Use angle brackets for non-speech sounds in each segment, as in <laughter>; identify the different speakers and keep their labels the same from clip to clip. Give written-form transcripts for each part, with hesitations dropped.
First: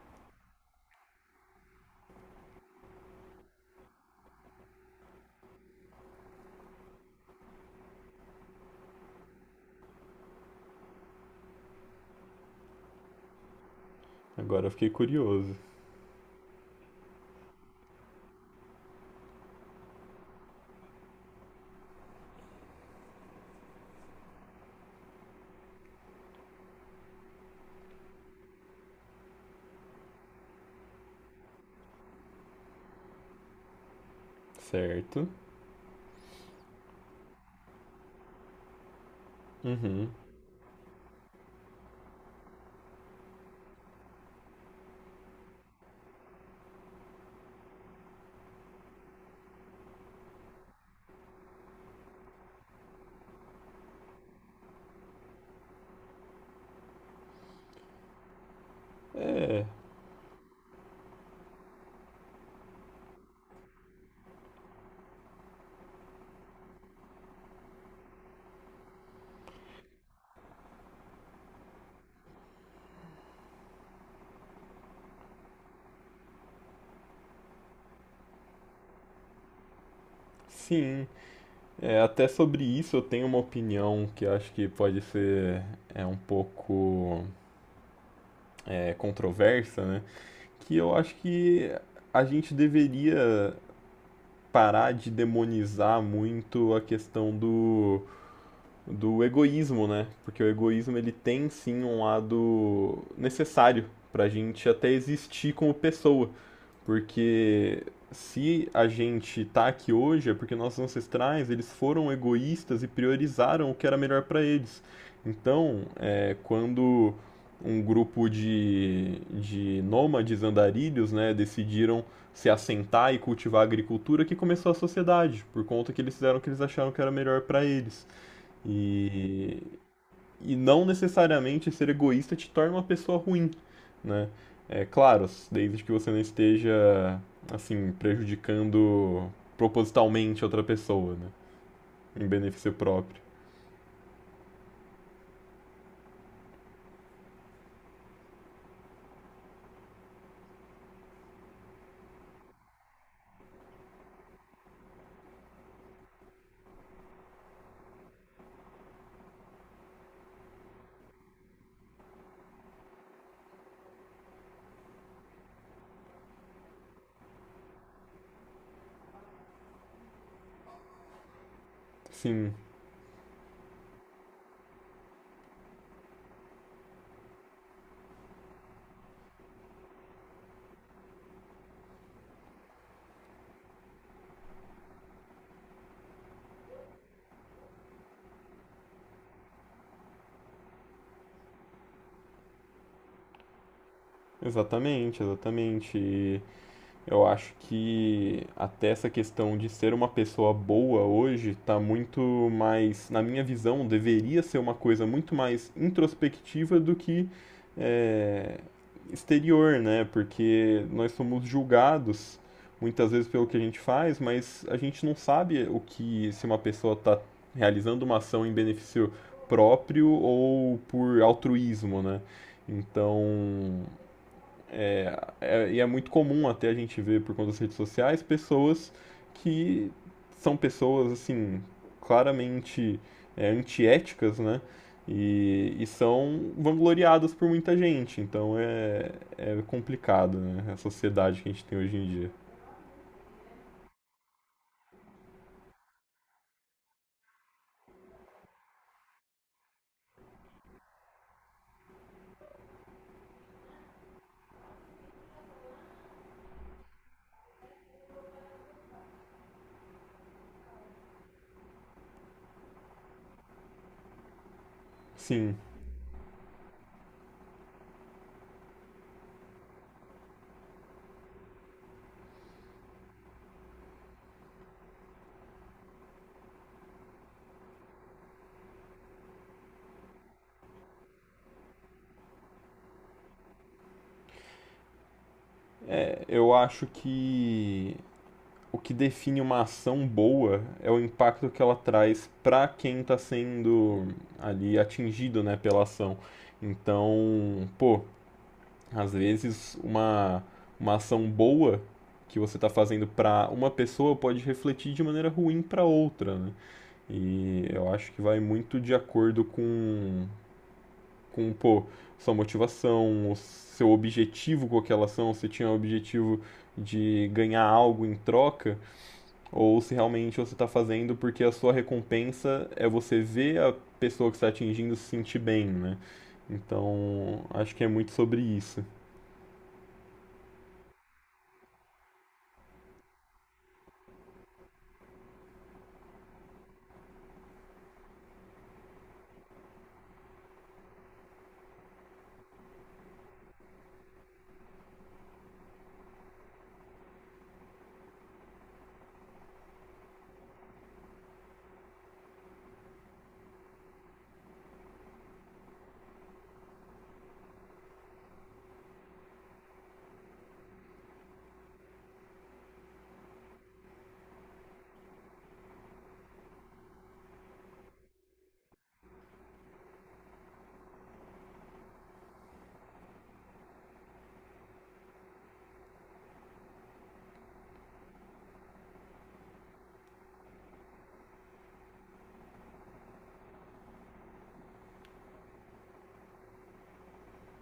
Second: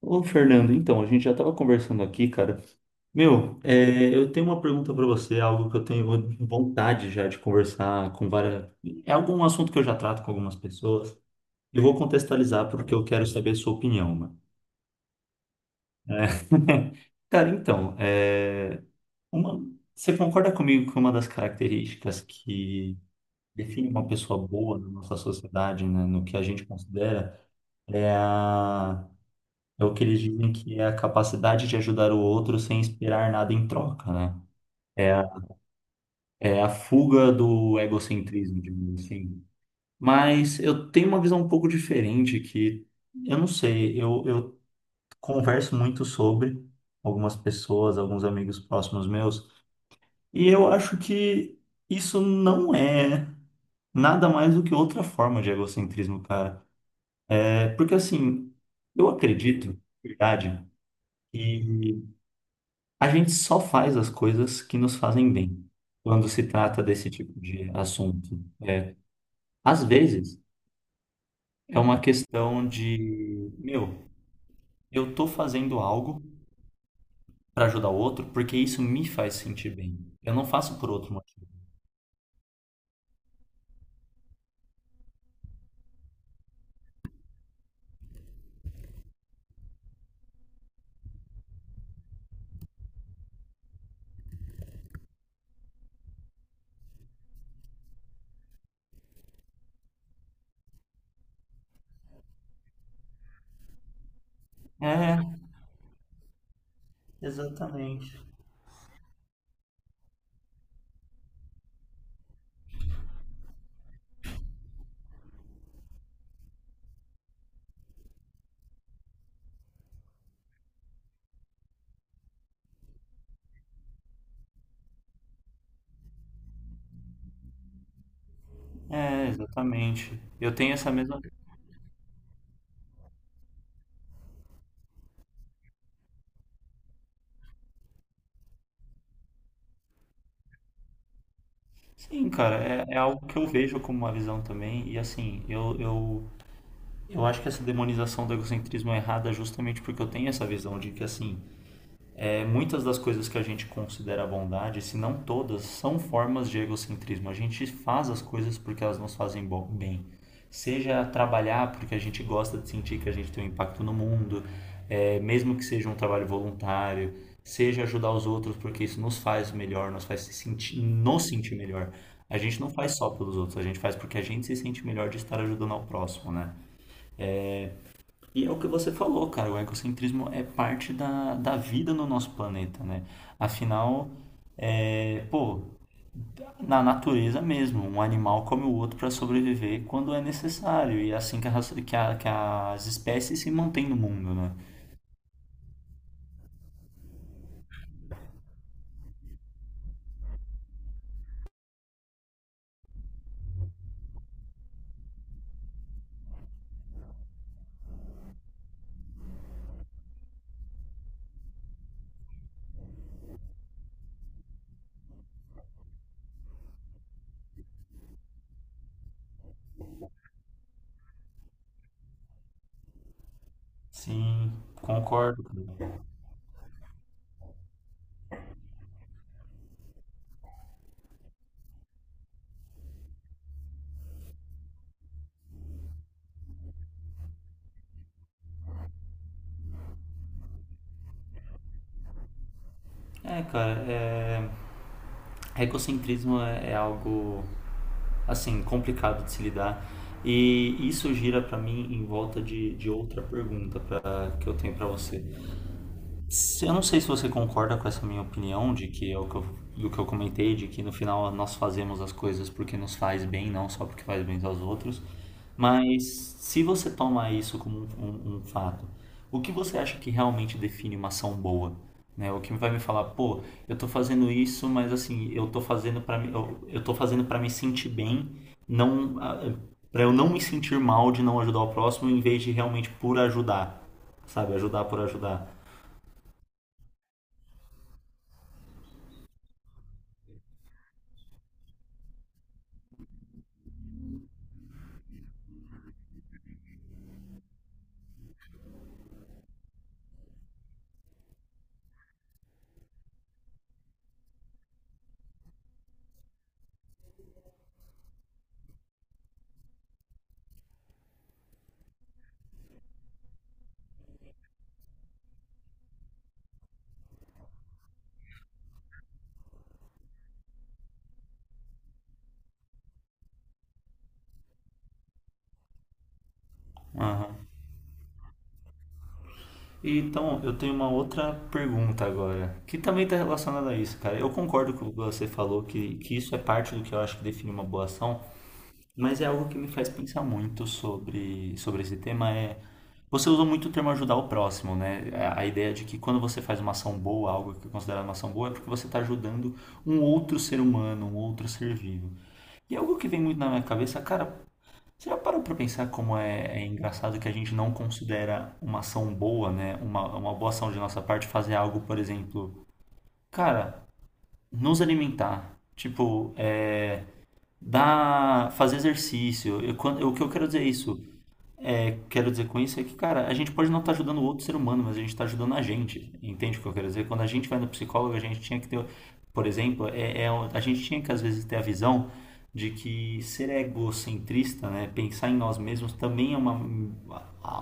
Speaker 1: Ô, Fernando, então, a gente já estava conversando aqui, cara. Meu, eu tenho uma pergunta para você, algo que eu tenho vontade já de conversar com várias. É algum assunto que eu já trato com algumas pessoas. Eu vou contextualizar porque eu quero saber a sua opinião, mano.
Speaker 2: Agora eu fiquei curioso.
Speaker 1: É. <laughs> Cara, então, uma- você concorda comigo que uma das características que define uma pessoa boa na nossa sociedade, né, no que a gente considera, é a é o que eles dizem que é a capacidade de ajudar o outro sem esperar nada em troca, né? É a,
Speaker 2: Certo.
Speaker 1: é a fuga do egocentrismo, digamos assim.
Speaker 2: Uhum.
Speaker 1: Mas eu tenho uma visão um pouco diferente que eu não sei, eu converso muito sobre algumas pessoas, alguns amigos próximos meus, e eu acho que isso não é nada mais do que outra forma de egocentrismo, cara. É porque assim, eu
Speaker 2: É,
Speaker 1: acredito, de verdade, a gente só faz as coisas que nos fazem bem quando se trata desse tipo de assunto. Às vezes é uma questão de, meu, eu tô fazendo algo para ajudar o outro porque isso me faz sentir bem. Eu não faço por
Speaker 2: sim.
Speaker 1: outro motivo.
Speaker 2: Até sobre isso eu tenho uma opinião que eu acho que pode ser um pouco controversa, né? Que eu acho que a gente deveria parar de demonizar muito a questão do egoísmo, né? Porque o egoísmo ele tem sim um lado necessário pra gente até
Speaker 1: É,
Speaker 2: existir como pessoa. Porque
Speaker 1: exatamente.
Speaker 2: se a gente tá aqui hoje é porque nossos ancestrais, eles foram egoístas e priorizaram o que era melhor para eles. Então, quando um grupo de nômades andarilhos, né, decidiram se assentar e cultivar a agricultura que começou a sociedade, por conta que eles fizeram o que eles acharam que era melhor para eles.
Speaker 1: É,
Speaker 2: E
Speaker 1: exatamente. Eu
Speaker 2: e
Speaker 1: tenho
Speaker 2: não
Speaker 1: essa mesma.
Speaker 2: necessariamente ser egoísta te torna uma pessoa ruim, né? É claro, desde que você não esteja assim prejudicando propositalmente outra pessoa, né? Em
Speaker 1: Sim, cara,
Speaker 2: benefício
Speaker 1: é, é
Speaker 2: próprio.
Speaker 1: algo que eu vejo como uma visão também. E assim, eu acho que essa demonização do egocentrismo é errada justamente porque eu tenho essa visão de que assim. É, muitas das coisas que a gente considera bondade, se não todas, são formas de egocentrismo. A gente faz as coisas porque elas nos fazem bem. Seja trabalhar porque a gente gosta de sentir que a gente tem um impacto no mundo, mesmo que seja um trabalho voluntário, seja ajudar os outros porque isso nos faz melhor, nos sentir melhor. A
Speaker 2: Sim,
Speaker 1: gente não faz só pelos outros, a gente faz porque a gente se sente melhor de estar ajudando ao próximo, né? E é o que você falou, cara, o egocentrismo é parte da vida no nosso planeta, né? Afinal, é, pô, na natureza mesmo, um animal come o outro para sobreviver quando é necessário, e é assim que, a raça- que a- que as espécies se mantêm no mundo, né?
Speaker 2: exatamente, exatamente. E eu acho que até essa questão de ser uma pessoa boa hoje está muito mais, na minha visão, deveria ser uma coisa muito mais introspectiva do que é, exterior, né? Porque nós somos julgados muitas vezes pelo que a gente faz, mas a gente não sabe o que se uma pessoa está realizando uma ação em benefício próprio ou por altruísmo, né? Então,
Speaker 1: Sim, concordo,
Speaker 2: e é
Speaker 1: cara.
Speaker 2: muito comum até a gente ver por conta das redes sociais pessoas que são pessoas assim claramente antiéticas, né? E são vangloriadas por muita gente. Então é, é complicado, né? A sociedade que a gente tem hoje em dia.
Speaker 1: É, cara, é, egocentrismo é algo, assim, complicado de se lidar, e isso gira para mim em volta de outra pergunta pra, que eu tenho para você. Eu não sei se você concorda com essa minha opinião de que é o que eu, do que eu comentei, de que no final nós fazemos as coisas porque nos faz bem, não só porque faz bem aos outros.
Speaker 2: Sim,
Speaker 1: Mas se você toma isso como um fato, o que você acha que realmente define uma ação boa? Né? O que vai me falar, pô, eu tô fazendo isso, mas assim, eu tô fazendo para me sentir bem, não para eu não me sentir mal de não ajudar o próximo, em vez de realmente por ajudar, sabe? Ajudar por ajudar.
Speaker 2: é, eu acho que o que define uma ação boa é o impacto que ela traz para quem está sendo ali atingido, né, pela ação. Então, pô, às vezes, uma ação boa que você está fazendo para uma pessoa pode refletir de maneira ruim para outra, né? E eu acho que vai muito de acordo com pô, sua motivação, o seu objetivo com aquela ação, se tinha o objetivo de ganhar algo em troca, ou se realmente você está fazendo porque a sua recompensa é você ver a pessoa que está atingindo se sentir bem, né? Então, acho que é muito sobre isso.
Speaker 1: E então, eu tenho uma outra pergunta agora, que também está relacionada a isso, cara. Eu concordo com o que você falou, que isso é parte do que eu acho que define uma boa ação, mas é algo que me faz pensar muito sobre, sobre esse tema, é... Você usou muito o termo ajudar o próximo, né? A ideia de que quando você faz uma ação boa, algo que é considerado uma ação boa, é porque você está ajudando um outro ser humano, um outro ser vivo. E é algo que vem muito na minha cabeça, cara, você já parou para pensar como é engraçado que a gente não considera uma ação boa, né? Uma boa ação de nossa parte fazer algo, por exemplo, cara, nos alimentar, tipo, dar, fazer exercício. O que eu quero dizer é isso. É, quero dizer com isso é que, cara, a gente pode não estar ajudando o outro ser humano, mas a gente está ajudando a gente. Entende o que eu quero dizer? Quando a gente vai no psicólogo, a gente tinha que ter, por exemplo, a gente tinha que às vezes ter a visão de que ser egocentrista, né, pensar em nós mesmos também é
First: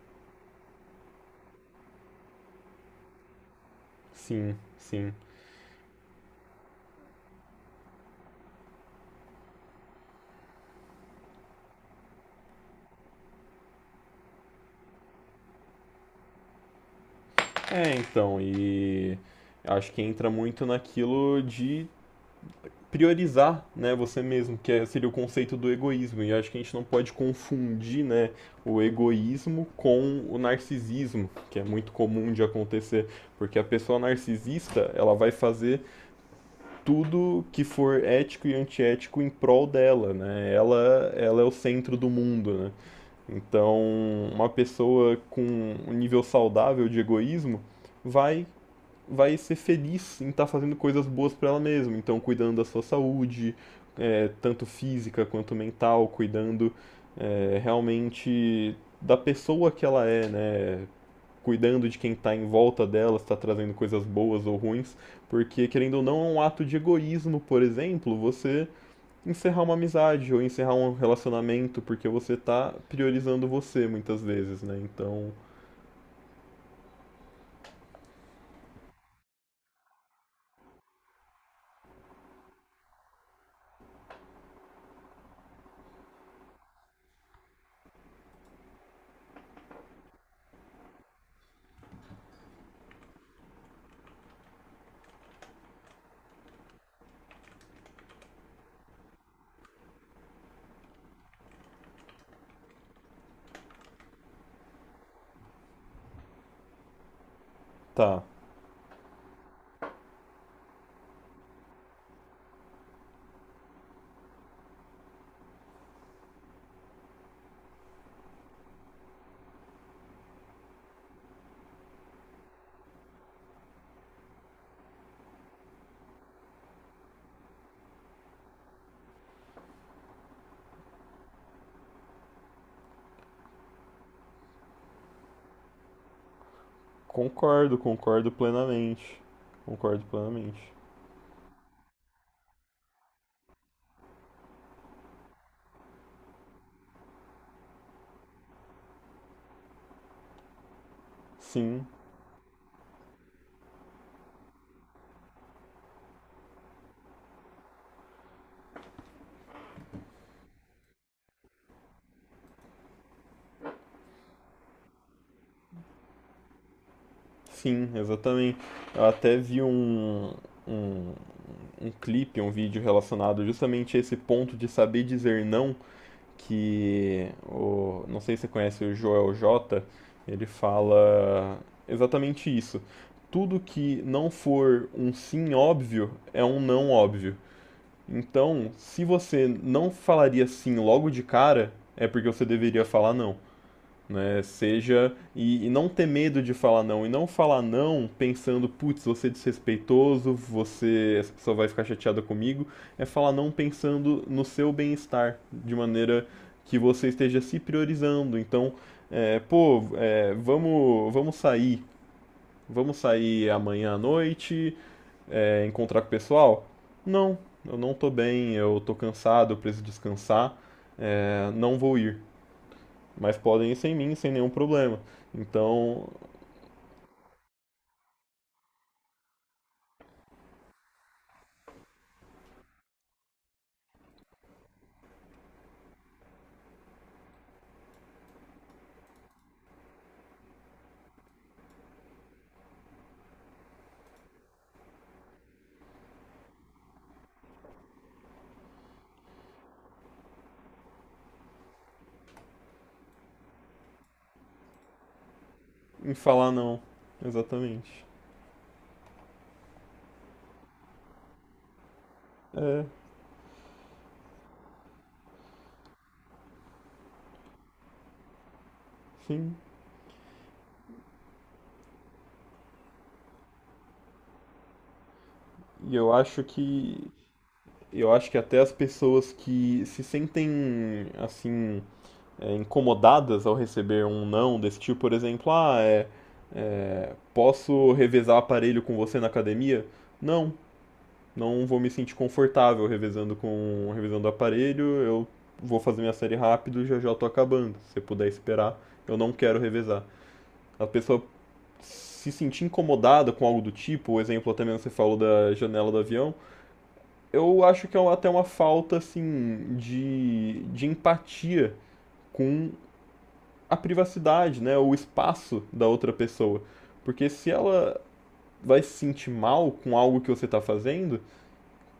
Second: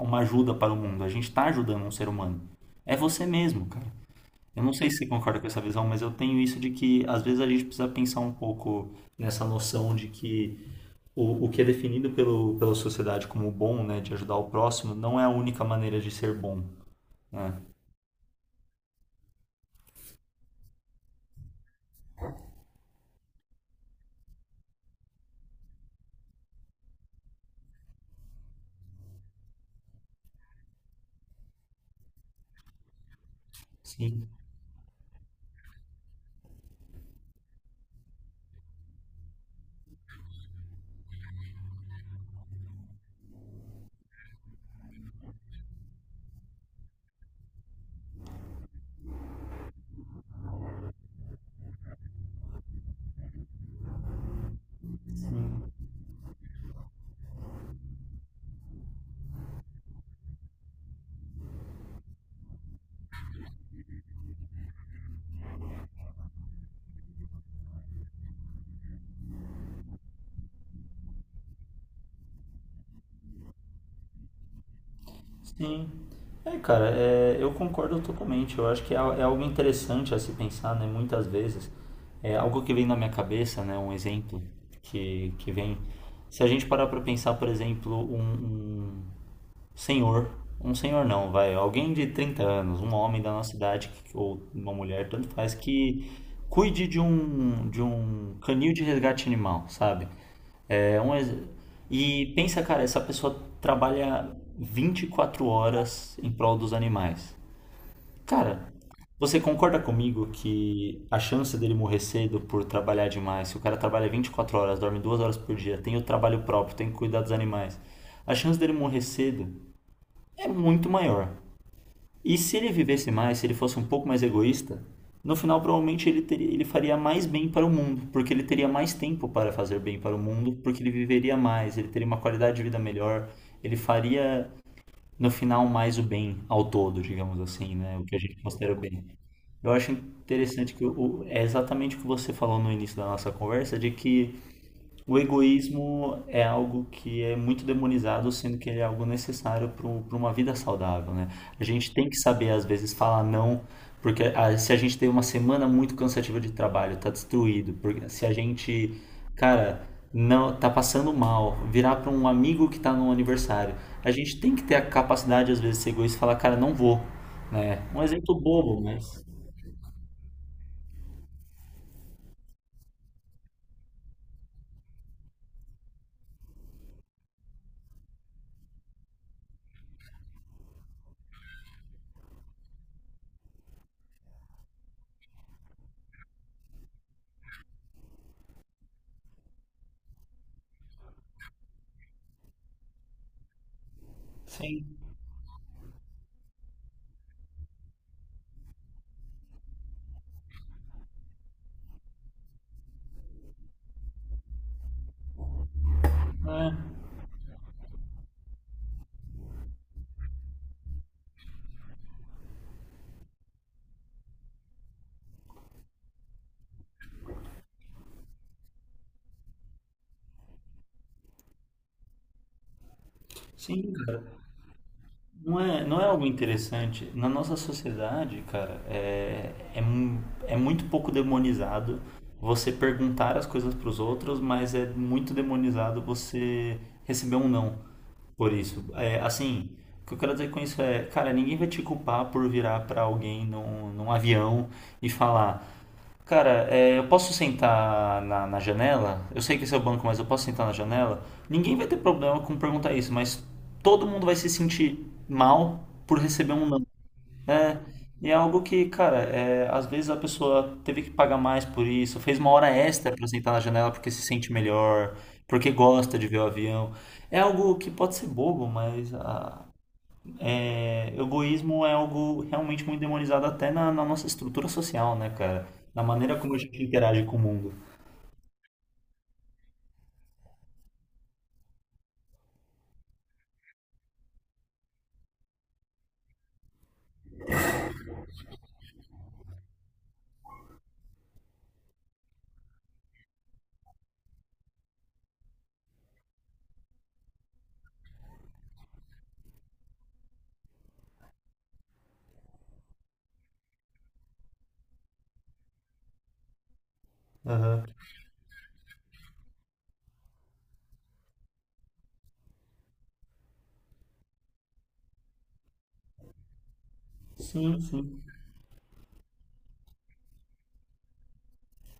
Speaker 1: uma ajuda para o mundo. A gente está ajudando um ser humano. É você mesmo, cara.
Speaker 2: Sim,
Speaker 1: Eu não sei se você
Speaker 2: sim.
Speaker 1: concorda com essa visão, mas eu tenho isso de que às vezes a gente precisa pensar um pouco nessa noção de que o que é definido pelo, pela sociedade como bom, né, de ajudar o próximo, não é a única maneira de ser bom, né?
Speaker 2: É, então, e acho que entra muito naquilo de priorizar, né, você mesmo, que é- seria o conceito do egoísmo. E acho que a gente não pode confundir, né, o egoísmo com o narcisismo, que é muito comum de acontecer, porque a pessoa
Speaker 1: Sim,
Speaker 2: narcisista, ela vai fazer tudo que for ético e antiético em prol dela, né? Ela é o centro do mundo, né? Então, uma pessoa com um nível saudável de egoísmo vai vai ser feliz em estar tá fazendo coisas boas para ela mesma. Então, cuidando da sua saúde, é, tanto física quanto mental, cuidando é, realmente da pessoa que ela é, né? Cuidando de quem está em volta dela, se está trazendo coisas boas ou ruins, porque querendo ou não, é um ato de egoísmo, por exemplo, você encerrar uma amizade ou encerrar um relacionamento porque você está priorizando você muitas vezes, né? Então,
Speaker 1: sim. Eu concordo totalmente. Eu acho que é algo interessante a se pensar, né, muitas vezes. É algo que vem na minha cabeça, né, um exemplo que vem. Se a gente parar para pensar, por exemplo, um senhor, um senhor não, vai, alguém de 30 anos, um homem da nossa idade ou uma mulher, tanto faz, que cuide de um canil de resgate animal, sabe? É um ex- e pensa, cara, essa pessoa trabalha 24 horas em prol dos animais.
Speaker 2: tá,
Speaker 1: Cara, você concorda comigo que a chance dele morrer cedo por trabalhar demais, se o cara trabalha 24 horas, dorme 2 horas por dia, tem o trabalho próprio, tem que cuidar dos animais, a chance dele morrer cedo é muito maior. E se ele vivesse mais, se ele fosse um pouco mais egoísta, no final provavelmente ele faria mais bem para o mundo, porque ele teria mais tempo para fazer bem para o mundo, porque ele viveria mais, ele teria uma qualidade de vida melhor, ele faria no final mais o bem ao todo, digamos assim,
Speaker 2: concordo,
Speaker 1: né? O que a
Speaker 2: concordo
Speaker 1: gente considera o bem.
Speaker 2: plenamente.
Speaker 1: Eu acho
Speaker 2: Concordo plenamente.
Speaker 1: interessante que é exatamente o que você falou no início da nossa conversa, de que o egoísmo é algo que é muito demonizado, sendo que ele é algo necessário para uma vida saudável, né? A
Speaker 2: Sim,
Speaker 1: gente tem que saber, às vezes, falar não, porque ah, se a gente tem uma semana muito cansativa de trabalho, tá destruído, porque se a gente, cara, não tá passando mal, virar para um amigo que tá no aniversário, a gente tem que ter a capacidade, às vezes, de ser egoísta e falar, cara, não vou, né?
Speaker 2: sim,
Speaker 1: Um exemplo
Speaker 2: exatamente.
Speaker 1: bobo, mas
Speaker 2: Eu até vi um, um clipe, um vídeo relacionado justamente a esse ponto de saber dizer não, que o, não sei se você conhece o Joel J, ele fala exatamente isso. Tudo que não for um sim óbvio é um não óbvio. Então, se você não falaria sim logo de cara, é porque você deveria falar não. Né?
Speaker 1: sim,
Speaker 2: Seja e não ter medo de falar não e não falar não pensando, putz, você é desrespeitoso, você essa pessoa vai ficar chateada comigo, é falar não pensando no seu bem-estar, de maneira
Speaker 1: né?
Speaker 2: que você esteja se priorizando. Então, é, pô, é, vamos sair amanhã à noite, é, encontrar com o pessoal? Não, eu não tô bem, eu tô cansado, eu preciso descansar, é, não vou ir mas podem ir
Speaker 1: Sim,
Speaker 2: sem mim, sem
Speaker 1: cara.
Speaker 2: nenhum problema.
Speaker 1: Não é, não é
Speaker 2: Então,
Speaker 1: algo interessante. Na nossa sociedade, cara, é muito pouco demonizado você perguntar as coisas para os outros, mas é muito demonizado você receber um não por isso. É, assim, o que eu quero dizer com isso é, cara, ninguém vai te culpar por virar para alguém num avião e falar, cara, é, eu posso sentar na janela? Eu sei que esse é o banco, mas eu posso sentar na janela? Ninguém vai ter problema com perguntar isso, mas todo mundo vai se sentir mal
Speaker 2: em
Speaker 1: por
Speaker 2: falar
Speaker 1: receber um
Speaker 2: não,
Speaker 1: não. É,
Speaker 2: exatamente.
Speaker 1: e é algo que, cara, é, às vezes a pessoa teve que pagar mais por isso, fez uma hora
Speaker 2: É,
Speaker 1: extra pra sentar na janela porque se sente melhor, porque gosta de ver o avião. É algo que pode ser bobo, mas
Speaker 2: sim.
Speaker 1: a é, egoísmo é algo realmente muito demonizado até na nossa estrutura social, né, cara?
Speaker 2: E
Speaker 1: Na
Speaker 2: eu
Speaker 1: maneira
Speaker 2: acho
Speaker 1: como a gente
Speaker 2: que
Speaker 1: interage com o mundo.
Speaker 2: até as pessoas que se sentem assim é, incomodadas ao receber um não desse tipo, por exemplo, ah, é, posso revezar aparelho com você na academia? Não, não vou me sentir confortável revezando aparelho. Eu vou fazer minha série rápido, já já eu tô acabando. Se você puder esperar, eu não quero revezar. A pessoa se sentir incomodada com algo do tipo, o exemplo até mesmo que você falou da janela do avião, eu
Speaker 1: Aham.
Speaker 2: acho que é até uma falta assim de empatia com a privacidade, né, o espaço da outra pessoa. Porque se
Speaker 1: Sim,
Speaker 2: ela
Speaker 1: sim,
Speaker 2: vai se sentir mal com algo que você está fazendo,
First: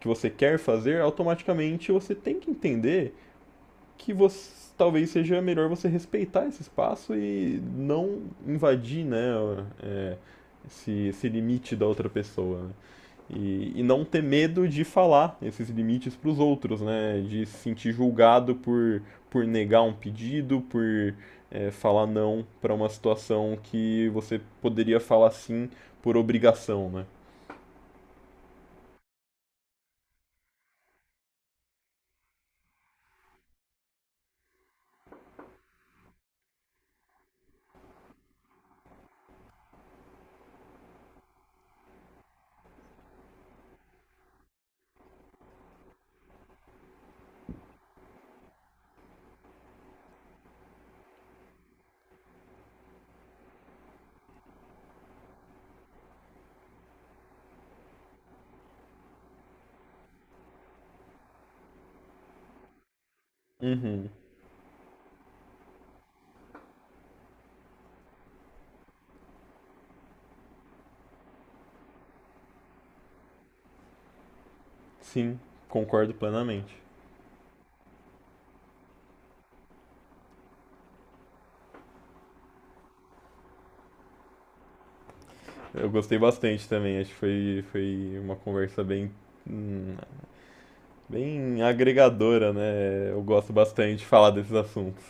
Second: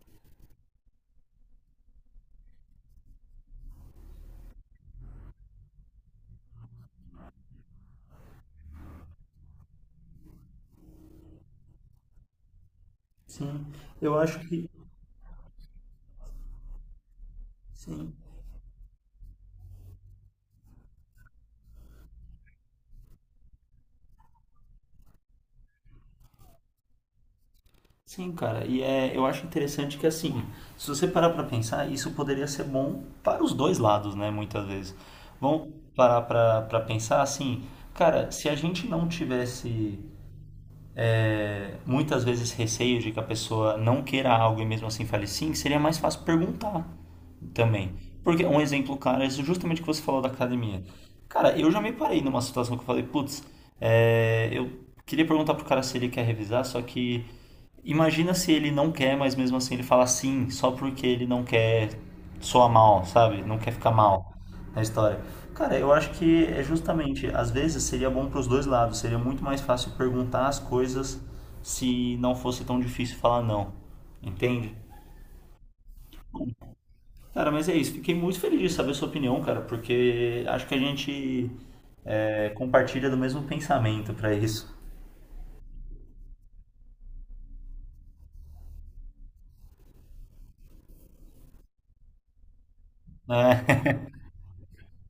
Speaker 2: que você quer fazer, automaticamente você tem que entender que você talvez seja melhor você respeitar esse espaço e não invadir, né, é, esse limite da outra pessoa. Né?
Speaker 1: sim.
Speaker 2: E não
Speaker 1: Eu
Speaker 2: ter
Speaker 1: acho
Speaker 2: medo
Speaker 1: que.
Speaker 2: de falar esses limites para os outros, né? De se sentir
Speaker 1: Sim,
Speaker 2: julgado por negar um pedido, por é, falar não para uma situação que você poderia falar sim por obrigação, né?
Speaker 1: sim, cara. E é, eu acho interessante que, assim, se você parar pra pensar, isso poderia ser bom para os dois lados, né, muitas vezes. Vamos parar pra pensar, assim, cara, se a gente não tivesse muitas vezes receio de que a pessoa não queira algo e mesmo assim fale sim, seria mais fácil perguntar também. Porque um exemplo, cara, é justamente o que você falou da academia. Cara, eu já me parei numa situação que eu falei, putz, eu queria perguntar pro cara se ele quer revisar, só que imagina se ele não quer, mas mesmo assim ele fala sim, só porque ele não quer soar mal, sabe? Não quer ficar
Speaker 2: Uhum,
Speaker 1: mal na história. Cara, eu acho que é justamente, às vezes seria bom para os dois lados, seria muito mais fácil perguntar as coisas se não fosse tão difícil falar não, entende?
Speaker 2: sim, concordo plenamente.
Speaker 1: Cara, mas é isso, fiquei muito feliz de saber a sua opinião, cara, porque acho que a gente compartilha do mesmo pensamento para isso,
Speaker 2: Eu gostei bastante também, acho que foi, foi uma conversa bem, hum, bem agregadora, né? Eu gosto
Speaker 1: né?
Speaker 2: bastante de falar desses assuntos.